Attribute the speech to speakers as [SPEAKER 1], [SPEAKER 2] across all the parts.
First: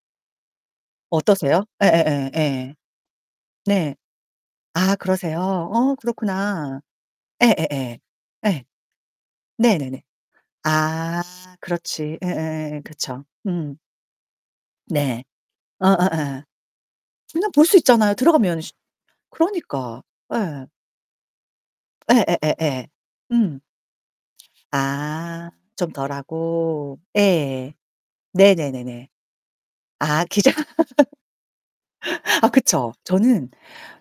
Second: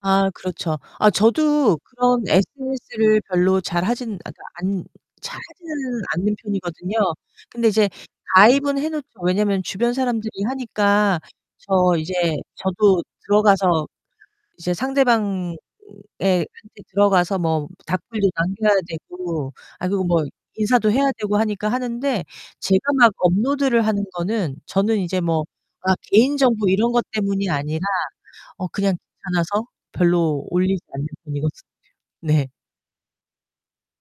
[SPEAKER 1] 아, 그렇죠. 아
[SPEAKER 2] 어떠세요?
[SPEAKER 1] 저도 그런
[SPEAKER 2] 예예예 예.
[SPEAKER 1] SNS를 별로 잘
[SPEAKER 2] 네.
[SPEAKER 1] 하진 [unintelligible] 않
[SPEAKER 2] 아 그러세요?
[SPEAKER 1] 잘
[SPEAKER 2] 어
[SPEAKER 1] 하지는 않는
[SPEAKER 2] 그렇구나.
[SPEAKER 1] 편이거든요. 근데 이제
[SPEAKER 2] 예예예. 예.
[SPEAKER 1] 가입은 해놓죠. 왜냐면 주변
[SPEAKER 2] 네네네.
[SPEAKER 1] 사람들이 하니까
[SPEAKER 2] 아
[SPEAKER 1] 저 이제
[SPEAKER 2] 그렇지. 예예예예.
[SPEAKER 1] 저도
[SPEAKER 2] 그쵸. 음.
[SPEAKER 1] 들어가서. 이제
[SPEAKER 2] 네.
[SPEAKER 1] 상대방에
[SPEAKER 2] 어어어.
[SPEAKER 1] [unintelligible] 들어가서
[SPEAKER 2] 그냥 볼
[SPEAKER 1] 뭐
[SPEAKER 2] 수 있잖아요,
[SPEAKER 1] 답글도
[SPEAKER 2] 들어가면 씨
[SPEAKER 1] 남겨야 되고 아
[SPEAKER 2] 그러니까
[SPEAKER 1] 그리고 뭐
[SPEAKER 2] 예.
[SPEAKER 1] 인사도 해야 되고 하니까 하는데
[SPEAKER 2] 예예예예.
[SPEAKER 1] 제가 막
[SPEAKER 2] 응.
[SPEAKER 1] 업로드를 하는 거는 저는 이제 뭐
[SPEAKER 2] 아, 좀
[SPEAKER 1] 그러니까 개인 정보 이런
[SPEAKER 2] 덜하고.
[SPEAKER 1] 것
[SPEAKER 2] 예
[SPEAKER 1] 때문이
[SPEAKER 2] 예.
[SPEAKER 1] 아니라 어 그냥
[SPEAKER 2] 네네네네.
[SPEAKER 1] 귀찮아서
[SPEAKER 2] 아
[SPEAKER 1] 별로
[SPEAKER 2] 기자
[SPEAKER 1] 올리지 않는 편이거든요.
[SPEAKER 2] 아
[SPEAKER 1] 네.
[SPEAKER 2] 그쵸 저는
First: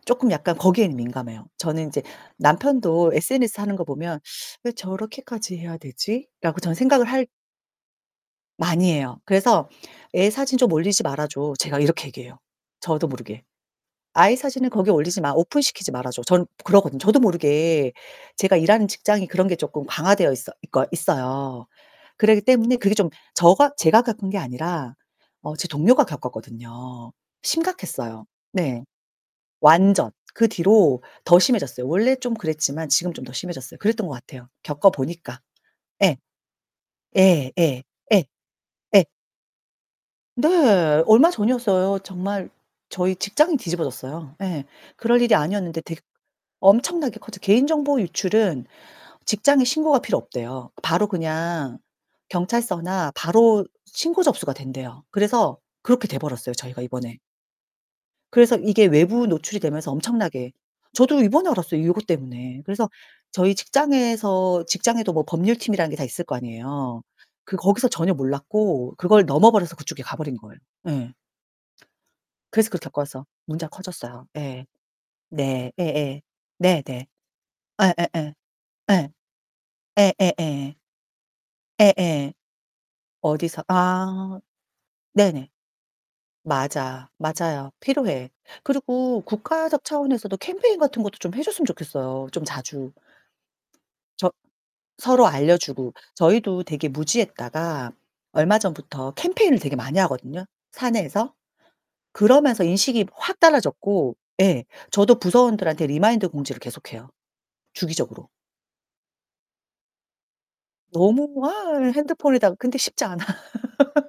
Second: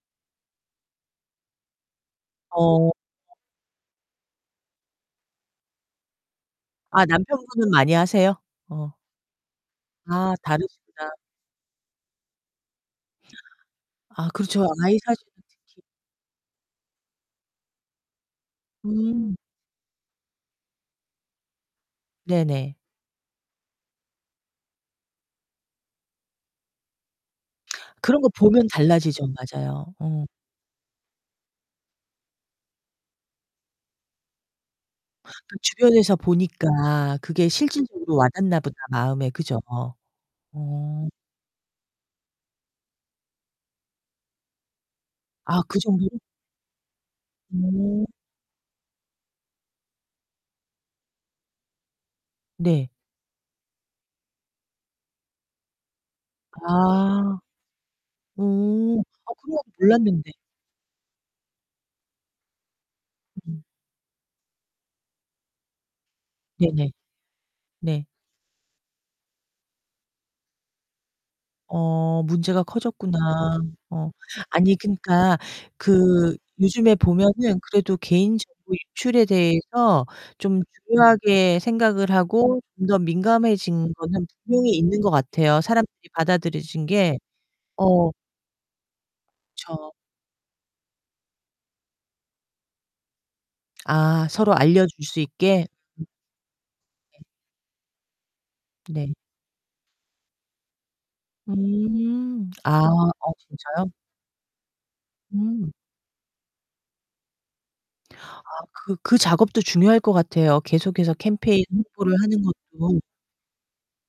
[SPEAKER 2] 쪼끔 약간 거기에는 민감해요. 저는 이제
[SPEAKER 1] 어.
[SPEAKER 2] 남편도 SNS 하는 거 보면 '왜 저렇게까지 해야 되지.'라고 저는
[SPEAKER 1] 아
[SPEAKER 2] 생각을 할
[SPEAKER 1] 남편분은 많이 하세요?
[SPEAKER 2] 많이
[SPEAKER 1] 어.
[SPEAKER 2] 해요. 그래서 "애
[SPEAKER 1] 아,
[SPEAKER 2] 사진 좀 올리지
[SPEAKER 1] 다르시구나.
[SPEAKER 2] 말아 줘." 제가 이렇게 얘기해요. 저도 모르게.
[SPEAKER 1] 아
[SPEAKER 2] "아이
[SPEAKER 1] 그렇죠.
[SPEAKER 2] 사진을 거기
[SPEAKER 1] 아이
[SPEAKER 2] 올리지
[SPEAKER 1] 사진
[SPEAKER 2] 마, 오픈
[SPEAKER 1] 특히
[SPEAKER 2] 시키지 말아 줘." 전 그러거든요 저도 모르게. 제가 일하는 직장이
[SPEAKER 1] 음.
[SPEAKER 2] 그런 게 쪼끔 강화되어 있어 있거 있어요. 그러기
[SPEAKER 1] 네네.
[SPEAKER 2] 때문에 그게 좀 저가 제가 겪은 게 아니라 어 제 동료가 겪었거든요.
[SPEAKER 1] 그런
[SPEAKER 2] 심각했어요.
[SPEAKER 1] 거 보면
[SPEAKER 2] 네.
[SPEAKER 1] 달라지죠. 맞아요.
[SPEAKER 2] 완전
[SPEAKER 1] 어.
[SPEAKER 2] 그 뒤로 더 심해졌어요. 원래 좀 그랬지만 지금은 좀 더 심해졌어요. 그랬던 것 같아요. 겪어 보니까.
[SPEAKER 1] 주변에서
[SPEAKER 2] 예.
[SPEAKER 1] 보니까 그게
[SPEAKER 2] 예. 예.
[SPEAKER 1] 실질적으로
[SPEAKER 2] 예.
[SPEAKER 1] 와닿나 보다,
[SPEAKER 2] 예.
[SPEAKER 1] 마음에. 그죠?
[SPEAKER 2] 네,
[SPEAKER 1] 어.
[SPEAKER 2] 얼마 전이었어요. 정말 저희 직장이 뒤집어졌어요. 예, 그럴 일이
[SPEAKER 1] 아 그
[SPEAKER 2] 아니었는데 되게
[SPEAKER 1] 정도로?
[SPEAKER 2] 엄청나게 커져 개인 정보
[SPEAKER 1] 어.
[SPEAKER 2] 유출은 직장에 신고가 필요 없대요. 바로 그냥
[SPEAKER 1] 네.
[SPEAKER 2] 경찰서나 바로 신고 접수가 된대요. 그래서 그렇게 돼버렸어요, 저희가 이번에.
[SPEAKER 1] 아 어
[SPEAKER 2] 그래서 이게 외부
[SPEAKER 1] 아 그런
[SPEAKER 2] 노출이
[SPEAKER 1] 건
[SPEAKER 2] 되면서
[SPEAKER 1] 몰랐는데.
[SPEAKER 2] 엄청나게 저도 이번에 알았어요 이것 때문에. 그래서 저희
[SPEAKER 1] 음.
[SPEAKER 2] 직장에서 직장에도 뭐 법률팀이라는 게 다 있을 거
[SPEAKER 1] 네네.
[SPEAKER 2] 아니에요. 그 거기서
[SPEAKER 1] 네.
[SPEAKER 2] 전혀 몰랐고 그걸 넘어버려서 그쪽에 가버린 거예요, 예.
[SPEAKER 1] 어 문제가
[SPEAKER 2] 그래서 그걸
[SPEAKER 1] 커졌구나.
[SPEAKER 2] 겪어서 문제가
[SPEAKER 1] 어.
[SPEAKER 2] 커졌어요 예.
[SPEAKER 1] 아니, 그니까
[SPEAKER 2] 네 예예
[SPEAKER 1] 그
[SPEAKER 2] .네
[SPEAKER 1] 요즘에
[SPEAKER 2] 네.
[SPEAKER 1] 보면은
[SPEAKER 2] 예
[SPEAKER 1] 그래도
[SPEAKER 2] 예 예.
[SPEAKER 1] 개인 정보 유출에
[SPEAKER 2] 예.
[SPEAKER 1] 대해서
[SPEAKER 2] 예
[SPEAKER 1] 좀
[SPEAKER 2] 예예.
[SPEAKER 1] 중요하게 생각을
[SPEAKER 2] 예예.
[SPEAKER 1] 하고 좀 더
[SPEAKER 2] 어디서
[SPEAKER 1] 민감해진 거는
[SPEAKER 2] 아
[SPEAKER 1] 분명히 있는 것
[SPEAKER 2] 네네.
[SPEAKER 1] 같아요. 사람들이 받아들여진
[SPEAKER 2] 맞아,
[SPEAKER 1] 게.
[SPEAKER 2] 맞아요.
[SPEAKER 1] 어.
[SPEAKER 2] 필요해. 그리고 국가적
[SPEAKER 1] 그쵸.
[SPEAKER 2] 차원에서도 캠페인 같은 것도 좀 해 줬으면 좋겠어요, 좀 자주.
[SPEAKER 1] 아
[SPEAKER 2] 저
[SPEAKER 1] 서로 알려줄 수
[SPEAKER 2] 서로
[SPEAKER 1] 있게.
[SPEAKER 2] 알려주고,
[SPEAKER 1] 음.
[SPEAKER 2] 저희도 되게
[SPEAKER 1] 예.
[SPEAKER 2] 무지했다가 얼마 전부터
[SPEAKER 1] 네.
[SPEAKER 2] 캠페인을 되게 많이 하거든요, 사내에서.
[SPEAKER 1] 음
[SPEAKER 2] 그러면서
[SPEAKER 1] 아
[SPEAKER 2] 인식이
[SPEAKER 1] 어
[SPEAKER 2] 확
[SPEAKER 1] 진짜요?
[SPEAKER 2] 달라졌고, 예, 저도
[SPEAKER 1] 음.
[SPEAKER 2] 부서원들한테 리마인드 공지를 계속 해요 주기적으로.
[SPEAKER 1] 아 그 그 작업도 중요할 것 같아요. 계속해서
[SPEAKER 2] 너무
[SPEAKER 1] 캠페인
[SPEAKER 2] 아
[SPEAKER 1] 홍보를 하는
[SPEAKER 2] 핸드폰에다가 근데
[SPEAKER 1] 것도.
[SPEAKER 2] 쉽지 않아.